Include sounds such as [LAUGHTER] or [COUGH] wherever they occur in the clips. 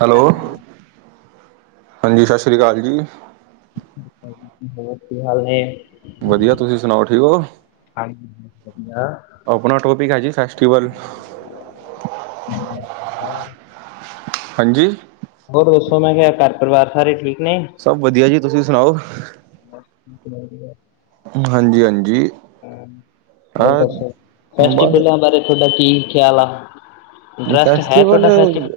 Hello ਹਾਂਜੀ, ਸਤਿ ਸ਼੍ਰੀ ਅਕਾਲ ਜੀ ਹੋਰ ਕੀ ਹਾਲ ਨੇ? ਵਧੀਆ ਤੁਸੀਂ ਸੁਣਾਓ ਠੀਕ ਹੋ ਹਾਂਜੀ ਵਧੀਆ। ਆਪਣਾ ਟੋਪਿਕ ਹੈ ਜੀ ਫੈਸਟੀਵਲ ਹੋਰ ਹਾਂਜੀ ਹੋਰ ਦੱਸੋ ਮੈਂ ਕਿਹਾ ਘਰ ਪਰਿਵਾਰ ਸਾਰੇ ਠੀਕ ਨੇ? ਸਭ ਵਧੀਆ ਜੀ ਤੁਸੀਂ ਸੁਣਾਓ? ਬ ਹਾਂਜੀ-ਹਾਂਜੀ ਬਸ ਦੱਸੋ ਬਸ ਫੈਸਟੀਵਲਾਂ ਬਾਰੇ ਤੁਹਾਡਾ ਕੀ ਖਿਆਲ ਆ? ਇੰਟਰਸਟ ਹੈ ਫੈਸਟੀਵਲ ਤੁਹਾਡਾ ਫੈਸਟੀਵਲ?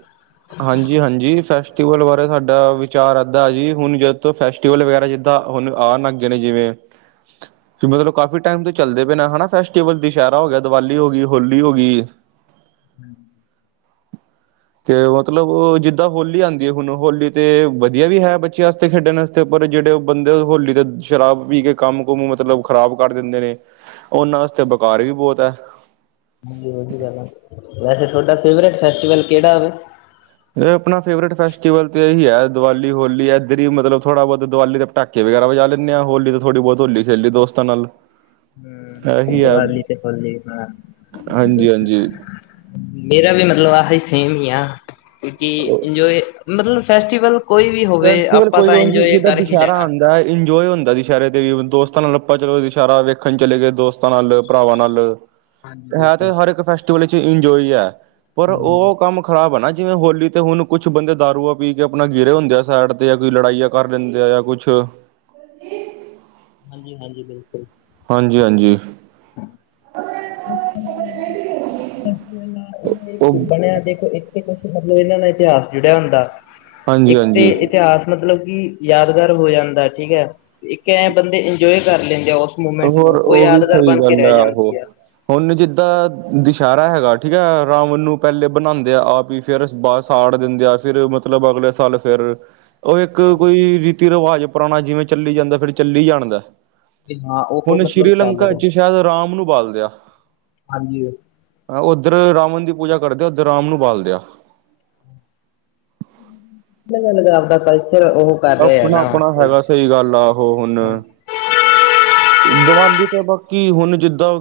ਹਾਂਜੀ ਜੀ ਹਾਂਜੀ ਫੈਸਟੀਵਲ ਬਾਰੇ ਸਾਡਾ ਵਿਚਾਰ ਇਧਾਂ ਜੀ ਹੁਣ ਜਦੋਂ ਤੋਂ ਫੈਸਟੀਵਲ ਵਗੈਰਾ ਜਿੱਦਾ। ਤਾਂ, ਹੁਣ, ਆ ਲੱਗ ਗਏ ਨੇ ਜਿਵੇਂ। ਮਤਲਬ ਕਾਫੀ ਟਾਈਮ ਤੋਂ ਚੱਲਦੇ ਪਏ ਨਾ ਹਨਾ ਫੈਸਟੀਵਲ ਦੁਸ਼ਹਿਰਾ ਹੋ ਗਿਆ, ਦੀਵਾਲੀ ਹੋ ਗਈ, ਹੋਲੀ ਹੋ ਗਈ। ਹਮ ਤੇ ਮਤਲਬ ਜਿੱਦਾਂ ਹੋਲੀ ਆਉਂਦੀ ਹੈ। ਹੁਣ ਹੋਲੀ ਤੇ ਵਧੀਆ ਵੀ ਹੈ ਬੱਚਿਆਂ ਵਾਸਤੇ ਖੇਡਣ ਵਾਸਤੇ। ਇਥੇ ਪਰ ਜਿਹੜੇ ਬੰਦੇ ਹੋਲੀ ਤੇ ਸ਼ਰਾਬ ਪੀ ਕੇ ਕੰਮ ਕੁਮ ਮਤਲਬ ਖ਼ਰਾਬ ਕਰ ਦਿੰਦੇ ਨੇ। ਉਹਨਾਂ ਵਾਸਤੇ ਬੇਕਾਰ ਵੀ ਬਹੁਤ ਹੈ। ਹਾਂਜੀ, ਹਾਂਜੀ ਵਧੀਆ ਵੈਸੇ ਤੁਹਾਡਾ ਫੇਵਰੇਟ ਫ਼ੇਸ੍ਟਿਵਲ ਕਿਹੜਾ? ਇਹ ਆਪਣਾ ਫੇਵਰੇਟ ਫੈਸਟੀਵਲ ਤੇ ਇਹੀ ਹੈ ਦੀਵਾਲੀ ਹੋਲੀ ਹੈ ਇੱਧਰ ਹੀ ਮਤਲਬ ਥੋੜਾ ਬਹੁਤ ਦੀਵਾਲੀ ਦੇ ਪਟਾਕੇ ਵਗੈਰਾ ਵਜਾ ਲੈਂਦੇ ਹਾਂ, ਹੋਲੀ ਤਾਂ ਥੋੜ੍ਹੀ ਬਹੁਤ ਹੋਲੀ ਖੇਲੀ ਦੋਸਤਾ ਨਾਲ, ਇਹੀ ਹੂੰ, ਹੈ ਵਲੀ ਤੇ ਫਲਦੀ ਆ, ਹਾਂਜੀ ਹਾਂਜੀ ਮੇਰਾ ਵੀ ਮਤਲਬ ਆਹਹੀ ਸੇਮ ਹੀ ਆ, ਕਿਉਂਕਿ ਇੰਜੋਏ ਮਤਲਬ ਫੈਸਟੀਵਲ ਕੋਈ ਵੀ ਹੋਵੇ ਫੈਸਟੀਵਲ ਆਪਾਂ ਕੋਈ ਵੀ ਤਾਂ ਹੈ, ਇੰਜੋਏ ਜਿੱਦਾਂ ਕਰ ਹੀ ਦੁਸਹਿਰਾ ਲੈਣਾ। ਆਉਦਾ ਹੈ, ਇੰਜੋਏ ਹੁੰਦਾ। ਸ਼ਹਿਰੇ ਤੇ ਵੀ ਦੋਸਤਾਂ ਨਾਲ ਲੱਪਾ ਦਸੇਰਾ ਵੇਖਣ ਚਲੇ ਗਏ, ਦੋਸਤਾਂ ਨਾਲ ਭਰਾਵਾਂ ਨਾਲ ਹਾਂਜੀ ਹੈ ਬਿਲਕੁਲ। ਤੇ ਹਰ ਇੱਕ ਫੈਸਟੀਵਲ ਵਿੱਚ ਇੰਜੋਏ ਹੈ, ਪਰ ਹੂੰ। ਉਹ ਕੰਮ ਖ਼ਰਾਬ ਹੈ, ਨਾ ਜਿਵੇਂ ਹੋਲੀ ਤੇ ਹੁਣ ਕੁਛ ਬੰਦੇ ਦਾਰੂਆ ਪੀ ਕੇ ਆਪਣਾ ਗਿਰੇ ਹੁੰਦੇ ਆ ਸਾਈਡ 'ਤੇ ਜਾਂ ਕੋਈ ਲੜਾਈਆਂ ਕਰ ਲੈਂਦੇ ਆ ਜਾਂ ਕੁਛ ਹਾਂਜੀ-ਹਾਂਜੀ ਬਿਲਕੁਲ, ਹਾਂਜੀ-ਹਾਂਜੀ, ਉਹ ਬਣਿਆ ਦੇਖੋ ਜੀ, ਕੁਛ ਮਤਲਬ ਇਹਨਾਂ ਨਾਲ ਇਤਿਹਾਸ ਜੁੜਿਆ ਹੁੰਦਾ, ਇੱਕ ਤੇ ਹਾਂਜੀ-ਹਾਂਜੀ ਇਤਿਹਾਸ ਮਤਲਬ ਕਿ ਯਾਦਗਾਰ ਹੋ ਜਾਂਦਾ ਠੀਕ ਹੈ, ਇੱਕ ਐਂ ਬੰਦੇ ਇੰਜੋਏ ਕਰ ਲੈਂਦੇ ਆ, ਉਸ ਮੂਮੈਂਟ ਨੂੰ ਹੋਰ ਉਹ ਵੀ ਯਾਦਗਾਰ ਸਹੀ ਬਣ ਕੇ ਗੱਲ ਰਹਿ ਆਹੋ। ਜਾਂਦੀ ਹੈ। ਹੁਣ ਜਿੱਦਾਂ ਦੁਸ਼ਹਿਰਾ ਹੈਗਾ ਠੀਕ ਹੈ, ਰਾਵਣ ਨੂੰ ਪਹਿਲੇ ਬਣਾਉਂਦੇ ਆ ਆਪ ਹੀ, ਫਿਰ ਬ ਸਾੜ ਦਿੰਦੇ ਆ, ਫਿਰ ਮਤਲਬ ਅਗਲੇ ਸਾਲ ਫਿਰ ਉਹ ਇੱਕ ਕੋਈ ਰੀਤੀ ਰਿਵਾਜ਼ ਪੁਰਾਣਾ ਜਿਵੇਂ ਚੱਲੀ ਜਾਂਦਾ, ਫਿਰ ਚੱਲੀ ਜਾਣਦਾ। ਤੇ ਹਾਂ ਉਹ ਮਤਲਬ ਚੱਲ ਰਿਹਾ। ਵਿੱਚ ਸ਼ਾਇਦ ਰਾਮ ਨੂੰ ਬਾਲਦਿਆ, ਹਾਂਜੀ, ਉੱਧਰ ਰਾਵਣ ਦੀ ਪੂਜਾ ਕਰਦੇ ਆ ਉੱਧਰ ਰਾਮ ਨੂੰ ਬਾਲਦੇ ਆ। ਅਲਗ-ਅਲਗ ਆਪਦਾ ਕਲਚਰ ਉਹ ਕਰ ਰਹੇ ਆ ਨਾ। ਆਪਣਾ-ਆਪਣਾ ਹੈਗਾ, ਸਹੀ ਗੱਲ ਆ ਉਹ ਹੁਣ ਦਿਵਾਲੀ ਤਾਂ ਬਾਕੀ ਹੁਣ ਜਿੱਦਾਂ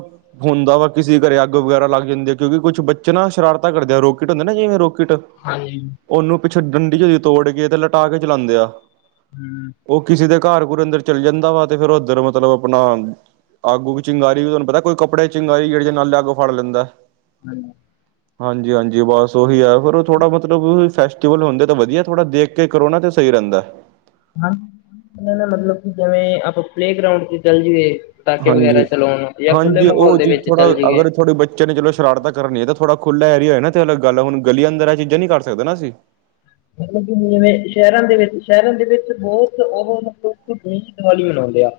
ਹੁੰਦਾ ਵਾ ਕਿਸੇ ਘਰੇ ਅੱਗ ਵਗੈਰਾ ਲੱਗ ਜਾਂਦੀ, ਕਿਉਂਕਿ ਕੁਛ ਬੱਚੇ ਨਾ ਸ਼ਰਾਰਤਾਾਂ ਕਰਦੇ ਰੋਕਟ ਹੁੰਦੇ ਨਾ, ਜਿਵੇਂ ਰੋਕਿਟ ਹਾਂਜੀ, ਉਹਨੂੰ ਪਿੱਛੋਂ ਡੰਡੀ ਜਦੀ ਤੋੜ ਕੇ ਤੇ ਲਟਾ ਕੇ ਚਲਾਉਂਦੇ ਆ। ਹੂੰ, ਉਹ ਕਿਸੇ ਦੇ ਘਰ ਘੁਰ ਅੰਦਰ ਚੱਲ ਜਾਂਦਾ, ਵਾ ਤੇ ਫ਼ੇਰ ਉੱਧਰ ਮਤਲਬ ਆਪਣਾ ਅੱਗ-ਉੱਗ ਚਿੰਗਾਰੀ ਵੀ ਤੁਹਾਨੂੰ ਪਤਾ ਕੋਈ, ਕੱਪੜੇ ਚੰਗਾਰੀ ਜੇੜੇ ਨਾਲੇ ਅੱਗ ਫੜ ਲੈਂਦਾ। ਹਾਂ, ਹਾਂਜੀ-ਹਾਂਜੀ ਬਸ ਉਹੀ ਆ ਫਿਰ ਉਹ ਥੋੜ੍ਹਾ ਮਤਲਬ, ਫੈਸਟੀਵਲ ਹੁੰਦੇ, ਤਾਂ ਵਧੀਆ ਥੋੜ੍ਹਾ ਦੇਖ ਕੇ ਕਰੋ ਨਾ ਤਾਂ ਸਹੀ ਰਹਿੰਦਾ ਹਾਂ ਨਾ ਮਤਲਬ ਕਿ ਜਿਵੇਂ, ਆਪਾਂ ਪਲੇਗਰਾਊਂਡ ਤੇ ਚੱਲ ਜਾਈਏ। ਪਟਾਕੇ ਵਗੈਰਾ ਹਾਂਜੀ। ਚਲਾਉਣ, ਜਾਂ ਖੁੱਲ੍ਹੇ ਮਾਹੌਲ ਦੇ ਵਿੱਚ ਚੱਲ ਜਾਈ ਐ। ਚ ਚੋ ਸ਼ਰਾਰਤ ਕਰਨੀ ਥੋੜਾ ਥੋੜਾ ਏਰੀਆ ਨਾ ਤੇ ਅ ਗੱਲ, ਹੁਣ ਗਲੀ ਅੰਦਰ ਇਹ ਚੀਜ਼ਾਂ ਨੀ ਕਰ ਸਕਦੇ ਅਸੀਂ, ਮਤਲਬ ਕਿ ਜਿਵੇਂ ਸ਼ਹਿਰਾਂ ਦੇ ਵਿੱਚ ਸ਼ਹਿਰਾਂ ਦੇ ਵਿੱਚ ਬਹੁਤ, ਉਹ ਮਤਲਬ ਦੇਸ਼ ਦੀਵਾਲੀ ਮਨਾਉਂਦੇ ਆ।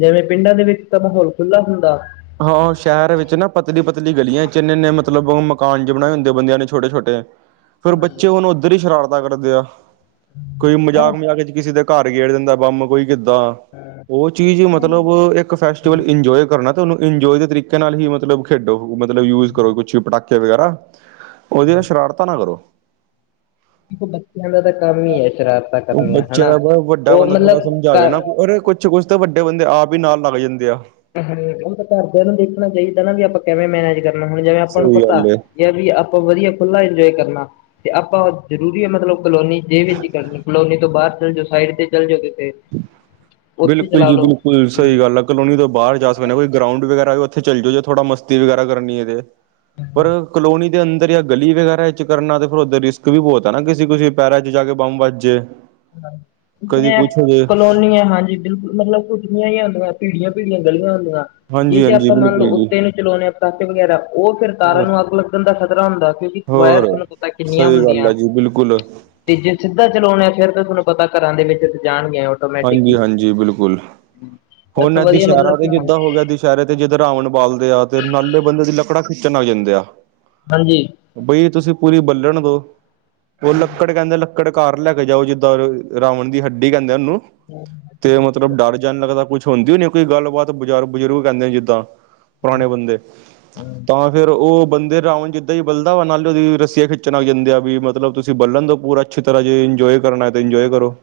ਜਿਵੇਂ ਪਿੰਡਾਂ ਦੇ ਵਿੱਚ ਤਾਂ ਮਾਹੌਲ ਖੁੱਲ੍ਹਾ ਹੁੰਦਾ। ਹਾਂ ਸ਼ਹਿਰ ਵਿੱਚ ਨਾ ਪਤਲੀ-ਪਤਲੀ ਗਲੀਆਂ ਚ ਇੰਨੇ-ਇੰਨੇ ਮਤਲਬ ਮਕਾਨ ਜੇ ਬਣਾਏ ਹੁੰਦੇ, ਬੰਦਿਆਂ ਨੇ ਛੋਟੇ-ਛੋਟੇ, [UNINTELLIGIBLE] ਫਿਰ ਬੱਚੇ ਹੁਣ ਉੱਧਰ ਹੀ ਸ਼ਰਾਰਤਾਂ ਕਰਦੇ ਆ। ਕੋਈ ਪਰ ਮਜ਼ਾਕ ਮਜ਼ਾਕ ਚ ਕਿਸੇ ਦੇ ਘਰ ਗੇੜ ਦਿੰਦਾ ਬੰਬ ਕੋਈ ਕਿੱਦਾਂ ਉਹ ਚੀਜ਼ ਮਤਲਬ ਇੱਕ ਫੈਸਟੀਵਲ ਇੰਜੋਏ ਕਰਨਾ, ਤੁਹਾਨੂੰ ਇੰਜੋਏ ਦੇ ਤਰੀਕੇ ਨਾਲ ਹੀ ਮਤਲਬ ਖੇਡੋ ਮਤਲਬ ਯੂਜ ਕਰੋ ਕੁਛ ਪਟਾਕੇ। ਵਗੈਰਾ ਉਹਦੀ ਤਾਂ ਸ਼ਰਾਰਤਾ ਨਾ ਕਰੋ। [UNINTELLIGIBLE] ਦੇ ਬੱਚਿਆਂ ਦਾ ਤਾਂ ਕੰਮ ਹੀ ਹੈ, ਸ਼ਰਾਰਤਾਂ ਉਹ ਕਰਨੀਆਂ ਬੱਚਿਆਂ ਹਨਾ, ਦਾ ਬ ਵੱਡਾ ਉਹ ਬੰਦਾ ਥੋੜਾ ਮਤਲਬ ਸਮਝਾਵੇ ਨਾ ਘਰ ਅਰੇ ਕੁਛ ਕੁਛ ਤਾਂ ਵੱਡੇ ਬੰਦੇ ਆਪ ਹੀ ਨਾਲ ਲੱਗ ਜਾਂਦੇ ਆ [UNINTELLIGIBLE] ਹੂੰ ਉਹ ਤਾਂ ਘਰਦਿਆਂ ਨੂੰ ਦੇਖਣਾ ਚਾਹੀਦਾ, ਨਾ ਵੀ ਆਪਾਂ ਕਿਵੇਂ ਮੈਨੇਜ ਕਰਨਾ ਹੁਣ ਜਿਵੇਂ ਆਪਾਂ ਨੂੰ ਸਹੀ ਪਤਾ। ਗੱਲ ਏ ਜਾਂ ਵੀ ਆਪਾਂ ਵਧੀਆ ਖੁੱਲ੍ਹਾ ਇੰਜੋਏ ਕਰਨਾ। ਤੇ ਆਪਾਂ ਜ਼ਰੂਰੀ ਮਤਲਬ ਕਲੋਨੀ ਜੇ ਵਿੱਚ ਹੀ ਕਰਨੀ, ਕਲੋਨੀ ਤੋਂ ਬਾਹਰ ਚੱਲ ਜਾਓ ਸਾਈਡ ਤੇ ਚੱਲ ਜਾਓ, ਕਿ ਫੇ ਬਿਲਕੁਲ ਜੀ ਬਿਲਕੁਲ ਹੂੰ, ਸਹੀ ਗੱਲ ਆ ਕਲੋਨੀ ਤੋਂ ਬਾਹਰ ਜਾ ਸਕਦੇ ਹੋ ਕੋਈ ਗਰਾਊਂਡ ਵਗ਼ੈਰਾ ਉੱਥੇ ਚੱਲੇ ਜਾਓ ਜੇ ਥੋੜਾ ਮਸਤੀ ਵਗ਼ੈਰਾ ਕਰਨੀ ਏ ਤੇ ਪਰ ਕਲੋਨੀ ਦੇ ਅੰਦਰ ਜਾਂ ਗਲੀ ਵਗੈਰਾ ਚ ਕਰਨਾ ਤੇ ਫਿਰ ਉੱਧਰ ਰਿਸਕ ਵੀ ਬਹੁਤ ਹੈ ਨਾ ਕਿਸੇ ਕਿਸੇ ਪੈਰਾਂ ਚ ਜਾ ਕੇ ਬੰਬ ਵੱਜੇ ਕਲੋਨੀ ਹਾਂਜੀ ਬਿਲਕੁਲ ਮਤਲਬ ਕੁੱਝੀਆਂ ਹੀ ਆਦੀਆਂ ਭੀੜੀਆਂ- ਭੀੜੀਆਂ ਗਲੀਆਂ ਹੁੰਦੀਆਂ ਹਾਂਜੀ ਜਿਹ ਤੇ ਹਾਂਜੀ ਆਪਾਂ ਮੰਨ ਲਓ ਬਿਲਕੁਲ ਜੀ ਉੱਤੇ ਨੂੰ ਚਲਾਉਂਣੇ ਹਾਂ ਪੱਟਾਕੇ ਵਗੈਰਾ, ਉਹ ਫਿਰ ਤਾਰਾਂ ਹੋਰ ਨੂੰ ਅੱਗ ਲੱਗਣ ਦਾ ਖ਼ਤਰਾ ਹੁੰਦਾ ਫਿਰ ਵਾਇਰ ਹੋਰ ਤੁਹਾਨੂੰ ਪਤਾ ਕਿੰਨੀਆਂ ਸਹੀ ਗੱਲ ਹੁੰਦੀਆਂ ਹੈ ਜੀ ਬਿਲਕੁਲ ਤੇ ਜੇ ਸਿੱਧਾ ਚਲਾਉਣੇ ਆ ਫੇਰ ਤਾਂ ਤੁਹਾਨੂੰ ਪਤਾ ਘਰਾਂ ਦੇ ਵਿੱਚ ਜਾਣਗੀਆਂ ਹਾਂਜੀ- ਹਾਂਜੀ ਬਿਲਕੁਲ, ਇਸ ਤੋਂ ਹੁਣ ਵਧੀਆ ਦੁਸ਼ਹਿਰਾ ਮਤਲਬ ਤੇ ਕਿ ਜਿੱਦਾਂ ਹੋ ਗਿਆ ਦੁਸਹਿਰੇ ਤੇ ਜਿੱਦਾ ਰਾਵਣ ਬਾਲਦੇ ਆ ਤੇ ਨਾਲੇ ਬੰਦੇ ਦੀ ਲੱਕੜਾ ਖਿੱਚਣ ਆ ਜਾਂਦੇ ਆ ਹਾਂਜੀ ਬਈ ਤੁਸੀਂ ਪੂਰੀ ਬੱਲਣ ਦੋ, ਉਹ ਲੱਕੜ ਕਹਿੰਦੇ ਲੱਕੜ ਲਕੜਕਾਰ ਲੈ ਕੇ ਜਾਓ, ਜਿੱਦਾਂ ਰਾਵਣ ਦੀ ਹੱਡੀ ਕਹਿੰਦੇ ਉਹਨੂੰ ਹਮ ਤੇ ਮਤਲਬ ਡਰ ਜਾਣ ਲੱਗਦਾ ਕੁੱਛ ਹੁੰਦੀ ਨਹੀਂ ਕੋਈ ਗੱਲਬਾਤ ਬਜ਼ਾਰ ਬਜ਼ੁਰਗ ਕਹਿੰਦੇ ਨੇ ਜਿੱਦਾਂ, ਪੁਰਾਣੇ ਬੰਦੇ ਤਾਂ ਫਿਰ ਉਹ ਬੰਦੇ ਰਾਵਣ ਜਿੱਦਾਂ ਹੀ ਬਲਦਾ ਵਾ ਨਾਲੇ ਉਹਦੀ ਰਸੀਆ ਖਿੱਚਣ ਆ ਜਾਂਦੇ ਆ ਵੀ ਮਤਲਬ ਤੁਸੀਂ ਬਲਣ ਦੋ ਪੂਰਾ ਅੱਛੀ ਤਰ੍ਹਾਂ ਜੇ ਇੰਨਜੋਏ ਕਰਨ ਆਏ ਇੰਨਜੋਏ ਕਰੋ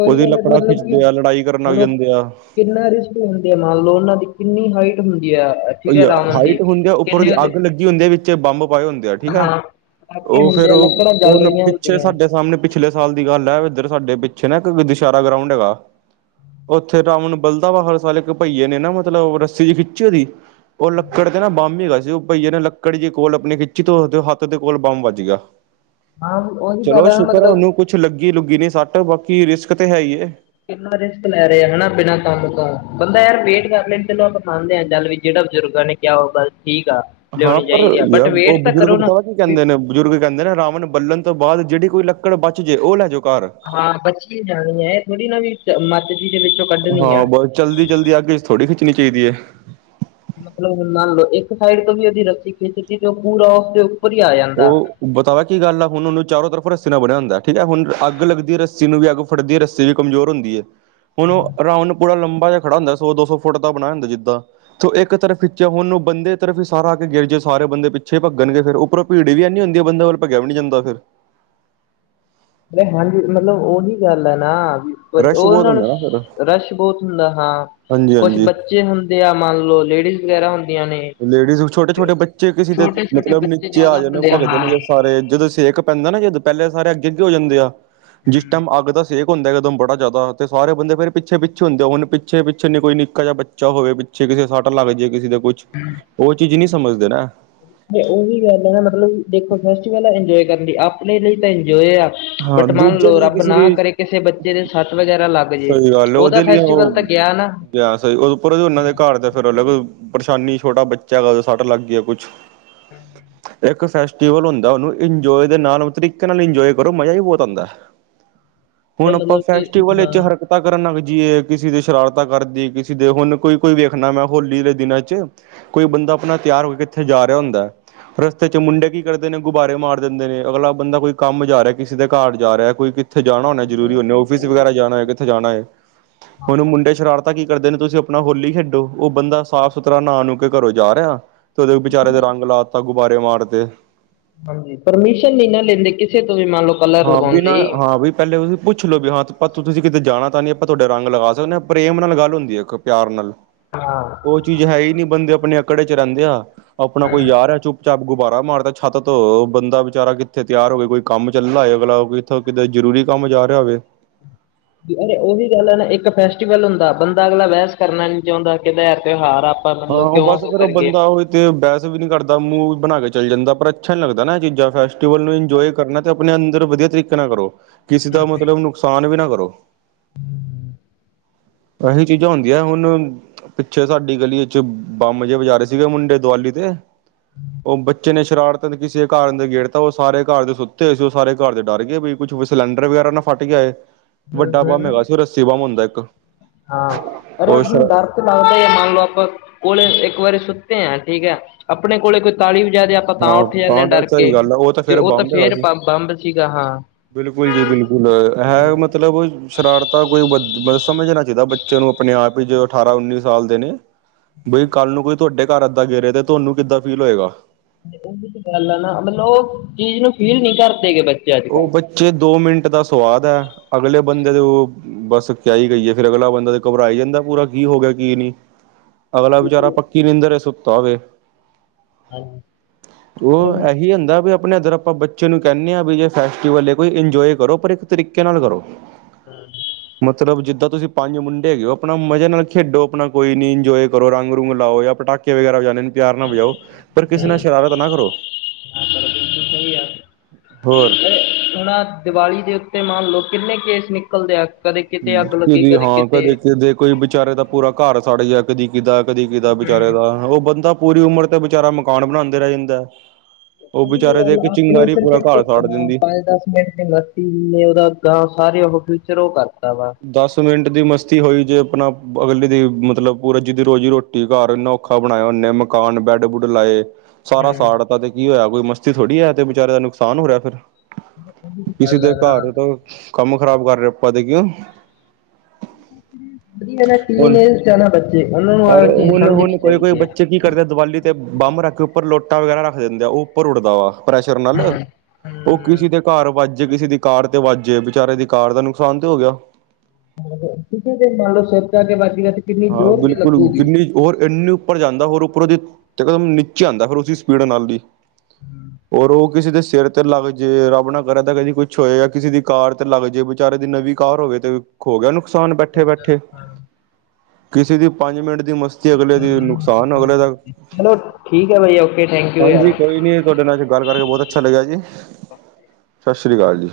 ਉਹੀ ਉਹਦੀ ਗੱਲ ਲੱਕੜਾਂ ਮਤਲਬ ਕਿ, ਖਿੱਚਦੇ ਆ ਲੜਾਈ ਕਰਨ ਲੱਗ ਹੁਣ ਜਾਂਦੇ ਆ ਕਿੰਨਾ ਰਿਸਕ ਹੁੰਦੇ ਆ ਮੰਨ ਲਓ ਉਹਨਾ ਦੀ ਕਿੰਨੀ ਹਾਈਟ ਹੁੰਦੀ ਹੈ ਠੀਕ ਰਾਵਣ ਦੀ ਹਾਈਟ ਹੁੰਦੀ ਆ, ਉੱਪਰ ਕਿੰਨੇ ਦੀ ਉਹਦੇ ਅੱਗ ਲੱਗੀ ਹੁੰਦੀ ਹੈ ਵਿੱਚ ਬੰਬ ਪਾਏ ਹੁੰਦੇ ਆ ਠੀਕ ਆ, ਹਾਂ ਪਟਾਕੇ ਉਹ ਫੇਰ ਹੁੰਦੇ ਆ ਉਹ, ਲੱਕੜਾਂ ਜਲ ਉਹ ਰਹੀਆਂ ਪਿੱਛੇ ਹੁੰਦੀਆਂ ਸਾਡੇ ਸਾਹਮਣੇ ਪਿੱਛੇ ਪਿਛਲੇ ਸਾਲ ਦੀ ਗੱਲ ਹੈ ਇੱਧਰ ਸਾਡੇ ਪਿੱਛੇ ਨਾ ਇੱਕ ਦੁਸਹਿਰਾ ਗਰਾਊਂਡ ਹੈਗਾ ਉੱਥੇ ਰਾਵਣ ਬਲਦਾ ਵ ਹਰ ਸਾਲ ਇੱਕ ਭਈਏ ਨੇ ਨਾ ਮਤਲਬ ਰੱਸੀ ਚ ਖਿੱਚੀ ਉਹਦੀ ਉਹ ਲੱਕੜ ਤੇ ਨਾ ਬੰਬ ਹੀ ਹੈਗਾ ਸੀ ਉਹ ਭਈਏ ਨੇ ਲੱਕੜ ਜ ਕੋਲ ਆਪਣੀ ਖਿੱਚੀ ਧ ਹੱਥ ਦੇ ਕੋਲ ਬੰਬ ਵੱਜ ਗਿਆ ਹਾਂ ਉਹੀ ਚਲੋ ਗਲ ਹੈ। ਸ਼ੁਕਰ ਆ ਮਤਲਬ ਉਹਨੂੰ ਕੁਛ ਲੱਗੀ- ਲੁੱਗੀ ਨੀ ਸੱਟ ਬਾਕੀ ਰਿਸਕ ਤੇ ਹੈ ਹੀ ਏ ਕਿੰਨਾ ਰਿਸਕ ਲੈ ਰਿਹਾ ਹਨਾ ਬਿਨਾਂ ਕੰਮ ਤੋਂ, ਬੰਦਾ ਯਾਰ ਵੇਟ ਕਰ ਲੈਣ ਚਲੋ ਆਪਾਂ ਮੰਨਦੇ ਹਾਂ ਜੱਲ ਵੀ ਜਿਹੜਾ ਬਜ਼ੁਰਗਾਂ ਨੇ ਕਿਆ ਹੋ ਗਲ ਠੀਕ ਆ ਹਾਂ ਲਿਆਉਣੀ ਪਰ ਚਾਹੀਦੀ ਆ ਯਾਰ ਬਟ ਉਹ ਵੇਟ ਤਾਂ ਬੁਜ਼ੁਰਗ ਕਰੋ ਨਾ ਬਤਾ ਕੀ ਵੀ ਕਹਿੰਦੇ ਨੇ ਬਜ਼ੁਰਗ ਕਹਿੰਦੇ ਨੇ ਰਾਵਣ ਬੱਲਣ ਤੋਂ ਬਾਅਦ ਜਿਹੜੀ ਕੋਈ ਲੱਕੜ ਬਚ ਜੇ ਉਹ ਲੈ ਜਾਉ ਘਰ ਹਾਂ ਬਚੀ ਜਾਣੀ ਹੈ ਇਹ ਥੋੜੀ ਨਾ ਵੀ ਮੱਤ ਜੀ ਦੇ ਵਿੱਚੋਂ ਕੱਢਣੀ ਹਾਂ ਆ ਬਸ ਜਲਦੀ ਜਲਦੀ ਅੱਗ ਚ' ਥੋੜੀ ਖਿੱਚਣੀ ਚਾਹੀਂਦੀ ਹੈ ਮਤਲਬ ਹੁਣ ਮਨ ਲਓ, ਇੱਕ ਸਾਈਡ ਤੋਂ ਵੀ ਉਹਦੀ ਰੱਸੀ ਖਿੱਚਤੀ ਤੇ ਉਹ ਪੂਰਾ ਉਸਦੇ ਉੱਪਰ ਹੀ ਆ ਜਾਂਦਾ ਉਹ ਬਤਾਵਾ ਕੀ ਗੱਲ ਆ ਹੁਣ ਉਹਨੂੰ ਚਾਰੋ ਤਰਫ ਰੱਸੀ ਨਾਲ ਬਣਿਆ ਹੁੰਦਾ ਠੀਕ ਹੈ ਹੁਣ ਅੱਗ ਲੱਗਦੀ ਹੈ ਰੱਸੀ ਨੂੰ ਵੀ ਅੱਗ ਫੜਦੀ ਹੈ ਰੱਸੀ ਵੀ ਕਮਜ਼ੋਰ ਹੁੰਦੀ ਹੈ ਹੁਣ ਉਹ ਆਰਾਉਨਡ [UNINTELLIGIBLE] ਪੂਰਾ ਲੰਬਾ ਜ ਖੜਾ ਹੁੰਦਾ ਸੋ ਦੋ ਸੌ ਫੁੱਟ ਬਣਾਇਆ ਹੁੰਦਾ ਜਿੱਦਾਂ ਤੋ ਇੱਕ ਤਰਫ ਖਿੱਚਿਆ ਹੁਣੂੰ ਬੰਦੇ ਤਰਫ ਹੀ ਸਾਰਾ ਆ ਕੇ ਗਿਰ ਜਾ ਸਾਰੇ ਬੰਦੇ ਪਿੱਛੇ ਭਗਣਗੇ ਫਿਰ ਉੱਪਰੋਂ ਭੀੜ ਵੀ ਇੰਨੀ ਹੁੰਦੀ ਬੰਦੇ ਕੋਲ ਭੱਜਿਆ ਵੀ ਨੀ ਜਾਂਦਾ ਫਿਰ ਹਾਂਜੀ, ਮਤਲਬ ਉਹੀ ਗੱਲ ਆ ਨਾ, ਰਸ਼ ਬਹੁਤ ਉਹਨਾਂ ਨੂੰ ਹੁੰਦਾ ਨਾ ਫਿਰ ਰਸ਼ ਬਹੁਤ ਹੁੰਦਾ ਹਾਂ, ਹਾਂਜੀ ਕੁਛ ਹਾਂਜੀ ਬੱਚੇ ਹੁੰਦੇ ਆ ਮੰਨ ਲਓ, ਲੇਡੀਜ਼ ਵਗੈਰਾ ਹੁੰਦੇ ਲੇਡੀਜ਼ ਛੋਟੇ -ਛੋਟੇ ਬੱਚੇ ਕਿਸੇ ਦੇ ਛੋਟੇ ਛੋਟੇ ਮਤਲਬ ਬੱਚੇ ਨੀਚੇ ਆ ਜ਼ਿਆਦਾ ਜਾਂਦੇ ਹੁੰਦੇ ਭੱਜਦੇ ਹਾਂ ਨੇ ਜਾਂ ਸਾਰੇ ਜਦੋਂ ਸੇਕ ਪੈਂਦਾ ਨਾ ਜਦੋਂ, ਪਹਿਲੇ ਸਾਰੇ ਅੱਗੇ- ਅੱਗੇ ਹੋ ਜਾਂਦੇ ਆ ਜਿਸ ਹਮ ਟਾਈਮ ਅੱਗ ਦਾ ਸੇਕ ਹੁੰਦਾ ਇੱਕਦਮ ਬੜਾ ਜ਼ਿਆਦਾ ਤੇ ਸਾਰੇ ਬੰਦੇ ਫੇਰ ਪਿੱਛੇ- ਪਿੱਛੇ ਹੁੰਦੇ ਨੇ ਪ ਪਿੱਛੇ -ਪਿੱਛੇ ਨਹੀਂ ਕੋਈ ਨਿੱਕਾ ਜਿਹਾ ਬੱਚਾ ਹੋਵੇ ਪਿੱਛੇ ਕਿਸੇ ਸੱਟ ਲੱਗ ਜਾਵੇ ਕਿਸੇ ਦਾ ਕੁਛ ਉਹ ਚੀਜ਼ ਨਹੀਂ ਸਮਝਦੇ ਨਾ ਤੇ ਉਹੀ ਗੱਲ ਹੈ ਮਤਲਬ ਦੇਖੋ ਫੈਸਟੀਵਲ ਆ ਇੰਜੋਏ ਕਰਨ ਦੀ ਆਪਣੇ ਲਈ ਤਾਂ ਇੰਜੋਏ ਆ ਹਾਂ ਬਟ ਮੰਨ ਦੂਜੇ ਲਓ ਲਈ ਰੱਬ ਕਿਸੇ ਨਾ ਦੀ ਕਰੇ ਕਿਸੇ ਬੱਚੇ ਦੇ ਸੱਟ ਵਗੈਰਾ ਲੱਗ ਜੇ, ਸਹੀ ਗੱਲ ਉਹਦਾ ਉਹਦੇ ਲਈ ਉਹ ਫੈਸਟੀਵਲ ਤਾਂ ਗਿਆ ਨਾ ਸਹੀ ਉਦਪਰ ਉਹਨਾਂ ਦੇ ਘਰ ਤੇ ਫਿਰ ਪਰੇਸ਼ਾਨੀ ਛੋਟਾ ਬੱਚਾ ਸੱਟ ਲੱਗ ਗਿਆ ਕੁਛ ਹਮ ਇੱਕ ਫੈਸਟੀਵਲ ਹੁੰਦਾ ਉਹਨੂੰ ਇੰਜੋਏ ਦੇ ਨਾਲ ਤਰੀਕੇ ਨਾਲ ਇੰਜੋਏ ਪਰ ਉਹ ਮਜ਼ਾ ਹੀ ਬੌਤ ਆਦਾ, ਤੇ ਹੁਣ ਆਪਾਂ ਮਤਲਬ ਕਿ ਫੈਸਟੀਵਲ ਹਾਂ ਵਿੱਚ ਹਰ ਤਾ ਕਰਨ ਲਗ ਜੀਏ ਕਿਸੇ ਦੇ ਸ਼ਰਾਰਤਾ ਕਰਦੀ ਕਿਸੇ ਦੇ ਹੁਣ ਕੋਈ-ਕੋਈ ਵੇਖਣਾ ਮੈਂ ਹੋਲੀ ਦੇ ਦਿਨਾ ਚ। ਕੋਈ ਬੰਦਾ ਆਪਣਾ ਤਿਆਰ ਹੋ ਕੇ ਥੇ ਜਾ ਰਿਹਾ ਹੁੰਦਾ ਹੈ ਰਸਤੇ ਚ ਮੁੰਡੇ ਕੀ ਕਰਦੇ ਨੇ ਗੁਬਾਰੇ ਮਾਰ ਦਿੰਦੇ ਨੇ ਅਗਲਾ ਬੰਦਾ ਕੋਈ ਕੰਮ ਜਾ ਰਿਹਾ ਕਿਸੇ ਦੇ ਘਰ ਜਾ ਰਿਹਾ ਕੋਈ ਥੇ ਜਾਣਾ ਹੋੁੰਣਾ ਜ਼ਰਰੀ ਹਾਂ ਹੁੰਦੇ ਉਹੀ ਆਫਿਸ ਗੱਲ ਹੈ ਵਗੈਰਾ ਮਤਲਬ ਜਾਣਾ ਹੋ ਕਿੱਥੇ ਜਾਣਾ ਹੈ ਉਹਨੂੰ ਮੁੰਡੇ ਸ਼ਰਾਰ ਪਤਾ ਕੀ ਕਰਦੇ ਨੇ ਤੁਸੀਂ ਆਪਣਾ ਹੋਲੀ ਖੇਡੋ ਉਹ ਬੰਦਾ ਸਾਫ਼ ਸੁਥਰਾ ਨਾ ਨੂ ਕੇ ਘਰੋ ਜਾ ਰਿਹਾ ਤੇ ਉਹਦੇ ਬੇਚਾਰੇ ਦੇ ਰੰਗ ਲਾ ਤਾ ਗੁਬਾਰੇ ਮਾਰਤੇ। ਹਾਂਜੀ ਪਰਮਿਸ਼ਨ ਨਹੀਂ ਨਾ ਲੈਂਦੇ ਕਿਸੇ ਤੋਂ ਵੀ ਮੰਨ ਲਓ ਕਲਰ ਹਾ ਲਗਾਉਣ ਬਿਨਾਂ ਲਈ ਹਾ ਵੀ ਪਹਿਲੇ ਉਹ ਪੁੱਛ ਲੋ ਵੀ ਹਾ ਤੁਸੀ ਕਿਤੇ ਜਾਣਾ ਤਾ ਨੀ ਆਪਾ ਤੁਹਾਡੇ ਰੰਗ ਲਗਾ ਸਕਦੇ ਹਾ ਪ੍ਰੇਮ ਨਾਲ ਗੱਲ ਹੁੰਦੀ ਹੈ ਇੱਕ ਪਿਆਰ ਨਾਲ। ਹਾਂ ਉਹ ਚੀਜ਼ ਹੈ ਹੀ ਨਹੀਂ ਬੰਦੇ ਆਪਣੇ ਅਕੜ ਚ ਰਹਿੰਦੇ ਆ ਆਪਣਾ ਕੋਈ ਆ ਰਹਾ ਚੁੱਪ ਚਾਪ ਗੁਬਾਰਾ ਮਾਰਤਾ ਛੱਤ ਤੋ ਬੰਦਾ ਵਿਚਾਰਾ ਕਿੱਥੇ ਤਿਆਰ ਹੋਵੇ ਕੋਈ ਕੰਮ ਚੱਲਾ ਏ ਅਗਲਾ ਇੱਥੋਂ ਕਿਤੇ ਜਰੂਰੀ ਕੰਮ ਜਾ ਰਿਹਾ ਹੋਵੇ। ਅ ਉਹੀ ਗੱਲ ਹੈ ਨਾ ਇੱਕ ਫੈਸਟੀਵਲ ਹੁੰਦਾ ਬੰਦਾ ਅਗਲਾ ਬਹਿਸ ਕਰਨਾ ਨੀ ਚਾਹੁੰਦਾ ਕਿਹਦਾ ਤਿਉਹਾਰ ਆ ਮਤਲਬ ਹਾਂ ਕਿਉਂ ਬਸ ਫਿਰ ਉਹ ਕਰੀਏ ਬੰਦਾ ਉਹ ਤੇ ਬਹਿਸ ਵੀ ਨੀ ਕਰਦਾ ਮੂੰਹ ਬਣਾ ਕੇ ਚੱਲ ਜਾਂਦਾ ਪਰ ਅੱਛਾ ਨੀ ਲੱਗਦਾ ਨਾ ਇਹ ਚੀਜ਼ਾ ਫੈਸਟੀਵਲ ਨੂੰ ਇੰਜੋਏ ਕਰਨਾ ਤੇ ਆਪਣੇ ਅੰਦਰ ਵਧੀਆ ਤਰੀਕੇ ਨਾਲ ਕਰੋ ਕਿਸੇ ਹਮ ਦਾ ਮਤਲਬ ਨੁਕਸਾਨ ਵੀ ਨਾ ਕਰੋ। ਇਹੀ ਚੀਜ਼ਾਂ ਹੁੰਦੀਆਂ ਹੁਣ ਪਿੱਛੇ ਸਾਡੀ ਗਲੀ ਇਚ ਬੰਬ ਜਿਹੇ ਵਜਾ ਰੇ ਸੀਗੇ ਮੁੰਡੇ ਦੁਆਲੀ ਤੇ ਉਹ ਬੱਚੇ ਨੇ ਸ਼ਰਾਰਤ ਕਿਸੇ ਘਰ ਦੇ ਅੰਦ ਗੇਰਤਾਂ ਉਹ ਸਾਰੇ ਘਰ ਦੇ ਸੁੱਤੇ ਹੋਏ ਸੀ ਉਹ ਸਾਰੇ ਘਰ ਦੇ ਡਰ ਗਏ ਵੀ ਕੁੱਛ ਸਿਲੰਡਰ ਵਗੈਰਾ ਨਾ ਫਟ ਗਿਆ ਏ ਵੱਡਾ ਹਮ ਬੰਮ ਹਮ ਹੈਗਾ ਸੀ ਉਹ ਰੱਸੀ ਬੰਮ ਹੁੰਦਾ ਇੱਕ। ਹਾਂ [UNINTELLIGIBLE] ਡਰ ਉਹ ਸ਼ਰਾ ਲੱਗਦਾ ਹੈ ਮੰਨ ਲਓ ਆਪਾ ਕੋਲੇ ਇੱਕ ਵਾਰੀ ਸੁੱਤੇ ਹਾਂ ਠੀਕ ਹੈ ਆਪਣੇ ਕੋਲੇ ਕੋਈ ਤਾਲੀ ਵਜਾ ਦੇ ਆਪ ਆਪਾ ਤਾ ਹਾਂ ਉੱਠ ਜਾਂਦੇ ਹਾ ਤਾਂ ਡਰ ਕੇ ਸਹੀ ਗੱਲ ਹੈ ਤੇ ਫੇਰ ਉਹ ਤਾਂ ਬੰਬ ਹੈਗਾ ਫੇਰ ਸੀ ਬੰਬ ਸੀਗਾ ਹਾ। ਬਿਲਕੁਲ ਜੀ ਬਿਲਕੁਲ ਹੈ ਮਤਲਬ ਸ਼ਰਾਰਤਾ ਕੋਈ ਮਤਲਬ ਸਮਝਣਾ ਚਾਹੀਦਾ ਬੱਚਿਆਂ ਨੂੰ ਆਪਣੇ ਆਪ ਹੀ ਅਠਾਰਾਂ ਉੱਨੀ ਸਾਲ ਦੇ ਨੇ। ਬਈ ਕੱਲ ਨੂੰ ਕੋਈ ਤੁਹਾਡੇ ਘਰ ਏਦਾ ਗੇਹੇ ਤੇ ਤੁਹਾਨੂੰ ਕਿੱਦਾ ਫੀਲ ਹੋਏਗਾ। ਉਹੀ ਤੇ ਗੱਲ ਆ ਨਾ ਮਤਲਬ ਉਹ ਚੀਜ਼ ਨੂੰ ਫੀਲ ਨੀ ਕਰਦੇ ਗਏ ਬੱ ਉਹ ਬੱਚੇ ਦੋ ਮਿੰਟ ਦਾ ਸਵਾਦ ਹੈ ਅਗਲੇ ਬੰਦੇ ਦੇ ਉਹ ਬਸ ਕਿਆ ਹੀ ਕਈਏ ਫੇਰ ਅਗਲਾ ਬੰਦਾ ਤੇ ਘਬਰਾ ਈ ਜਾਂਦਾ ਪੂਰਾ ਕੀ ਹੋ ਗਿਆ ਕੀ ਨੀ। ਅਗਲਾ ਵਿਚਾਰਾ ਪੱਕੀ ਨਿੰਦਰ ਰਹੇ ਸੁੱਤਾ ਵੇ। ਹਾਂਜੀ ਅਰੇ ਉਹ ਹੁਣ ਹਾਂ ਇਹੀ ਹੁੰਦਾ ਵੀ ਆਪਣੇ ਇੱਧਰ ਆਪਾ ਬੱਚੇ ਨੂੰ ਕਹਿਨੇ ਹਾ ਵੀ ਜੇ ਫੈਸਟੀਵਲ ਏ ਕੋਈ ਇੰਜੋਏ ਕਰੋ ਪਰ ਇੱਕ ਤਰੀਕੇ ਨਾਲ ਕਰੋ। ਹੂੰ। ਮਤਲਬ ਜਿੱਦਾ ਤੁਸੀਂ ਪੰਜ ਮੁੰਡੇ ਹੈਗੇ ਹੋ ਆਪਣਾ ਮਜ਼ੇ ਨਾਲ ਖੇਡੋ ਆਪਣਾ ਕੋਈ ਨੀ ਇੰਜੋਏ ਕਰੋ ਰੰਗ ਰੂੰਗ ਲਾਓ ਯਾ ਪਟਾਕੇ ਵਗੈਰਾ ਵਜਾਉਣੇ ਨੇ ਪਿਆਰ ਨਾਲ ਵਜਾਓ ਪਰ ਕਿਸੇ ਨਾਲ ਸ਼ਰਾਰਾਤ ਨਾ ਕਰੋ। ਪਰ ਬਿਲਕੁਲ ਸਹੀ ਆ। ਹੋਰ ਹੁਣ ਦੀਵਾਲੀ ਦੇ ਉੱਤੇ ਮੰਨ ਲਓ ਕਿੰਨੇ ਕੇਸ ਨਿਕਲਦੇ ਆ। ਕਦੇ ਕਿਤੇ ਅੱਗ ਲੱਗੀ ਕਿਦੀ ਹਾਂ ਕਦੇ ਕਿਤੇ ਕਿਦੇ ਕੋਈ ਵਿਚਾਰੇ ਦਾ ਪੂਰਾ ਘਰ ਸੜ ਗਿਆ ਕਦੀ ਕਿਦਾ ਕਦੀ ਕਿਦਾ ਵਿਚਾਰੇ ਦਾ ਉਹ ਬੰਦਾ ਪੂਰੀ ਉਮਰ ਤੇ ਵਿਚਾਰਾ ਮਕਾਨ ਬਣਾਦੇ ਰਹ ਜਾਂਦਾ। ਉਹ ਉਹੀ ਤੇ ਵਿਚਾਰੇ ਦੇ ਗੱਲ ਹੈ ਇੱਕ ਆਪਣੀ ਚਿੰਗਾਰੀ ਸਿਰਫ ਪੂਰਾ ਘਰ ਇੱਕ ਸਾੜ ਦਿੰਦੀ ਪੰਜ ਦਸ ਮਿੰ [UNINTELLIGIBLE] ਉਹਦਾ ਗਾਂ ਸਾਰੇ ਉਹ ਫਿਊਚਰ ਉਹ ਕਰਤਾ ਵਾ। ਦਸ ਮਿੰਟ ਦੀ ਮਸਤੀ ਹੋਈ ਜੇ ਆਪਣਾ ਅਗਲੀ ਦੀ ਮਤਲਬ ਪੂਰਾ ਜਿਦੀ ਰੋਜ਼ੀ ਰੋ ਟੀ ਘਰ ਇੰਨਾ ਅਨੋਖਾ ਬਣਾਇਆ ਉਨੇ ਮਕਾਨ ਬੈੱਡ-ਬੁੱਡ ਲਾਏ। ਸਾਰਾ ਹੂੰ ਸਾੜਤਾ ਤੇ ਕੀ ਹੋਇਆ, ਕੋਈ ਮਸਤੀ ਥੋੜ੍ਹੀ ਹੈ, ਇਹ ਤੇ ਵਿਚਾਰੇ ਦਾ ਨੁਕਸਾਨ ਹੋ ਰਿਹਾ ਫਿਰ। ਉਹੀ ਤਾਂ ਕਿਸੇ ਗੱਲ ਦੇ ਹੈ ਨਾ ਘਰ ਤੋਂ ਕੰਮ ਖ਼ਰਾਬ ਕਰ ਰਹੇ ਆਪਾਂ ਤੇ ਕਿਉ। ਵਧੀਆ ਹੁਣ ਨਹੀਂ ਬੱਚੇ ਉਹਨਾ ਨੂੰ ਆਹ ਚੀਜ਼ ਸਮਝਣੀ ਚਾਹੀਦੀ ਹੈ। ਕਿ ਕਰਦੇ ਆ ਦੀਵਾਲੀ ਅਤੇ ਬੰਬ ਰੱਖੀ ਉਪਰ ਲੋਟਾ ਵਗੈਰਾ ਰੱਖਦੇ ਦਿੰਦੇ ਆ, ਉਹ ਉੱਪਰ ਉੱਡਦਾ ਵਾ। ਪ੍ਰੈਸ਼ਰ ਨਾਲ ਉਹ। ਹੂੰ ਕਿਸੇ ਦੇ ਘਰ ਵੱਜੇ ਕਿਸੇ ਦੀ ਕਾਰ ਤੇ ਵੱਜੇ ਵਿਚਾਰੇ ਦੀ ਕਾਰ ਦਾ ਨੁਕਸਾਨ ਤੇ ਹੋ ਗਿਆ ਹੈ। ਮੰਨ ਲਓ ਕਿਸੇ ਦੇ ਮੰਨ ਲਓ ਸਿਰ 'ਚ ਆਕੇ ਵੱਜ ਗਿਆ ਤੇ। ਕਿੰਨੀ ਹਾਂ ਜ਼ੋਰ ਦੀ ਬਿਲਕੁਲ ਲੱਗੂਗੀ ਜਿੰਨੀ। ਔਰ ਇੰਨੀ ਉੱਪਰ ਜਾਂਦਾ ਹੋਰ ਉੱਪਰੋਂ ਦੀ ਦੇਖੋ ਨੀਚੇ ਆਉਂਦਾ, ਫਿਰ ਉਸਦੀ ਸਪੀਡ ਨਾਲ ਦੀ। ਹੂੰ ਔਰ ਉਹ। ਕਿਸੇ ਦੇ ਸਿਰ ਤੇ ਲੱਗ ਜੇ ਰੱਬ ਨਾ ਕਰ ਤਾਂ ਕਦੀ ਕੁਛ ਹੋਏ ਜਾਂ, ਕਿਸੇ ਦੀ ਕਾਰ ਤੇ ਲੱਗ ਜੇ ਵਿਚਾਰੇ ਦੀ ਨਵੀਂ ਕਾਰ ਹੋਵੇ ਤੇ। ਹੋ ਗਿਆ ਨੁਕਸਾਨ ਬੈਠੇ ਬੈਠੇ। ਕਿਸੀ ਦੀ ਪੰਜ ਮਿੰਟ ਦੀ ਮਸਤੀ। ਅਗਲੇ ਦੀ ਨੁਕਸਾਨ ਅਗਲੇ ਦਾ, ਚਲੋ ਠੀਕ ਹੈ ਭਾਈ ਓਕੇ ਥੈਂਕ ਯੂ ਹਾਂਜੀ ਯਾਰ ਕੋਈ ਨੀ ਤੁਹਾਡੇ ਨਾਲ। ਗੱਲ ਕਰਕੇ ਬਹੁਤ ਅੱਛਾ ਲੱਗਿਆ ਜੀ, ਸਤਿ ਸ਼੍ਰੀ ਅਕਾਲ ਜੀ।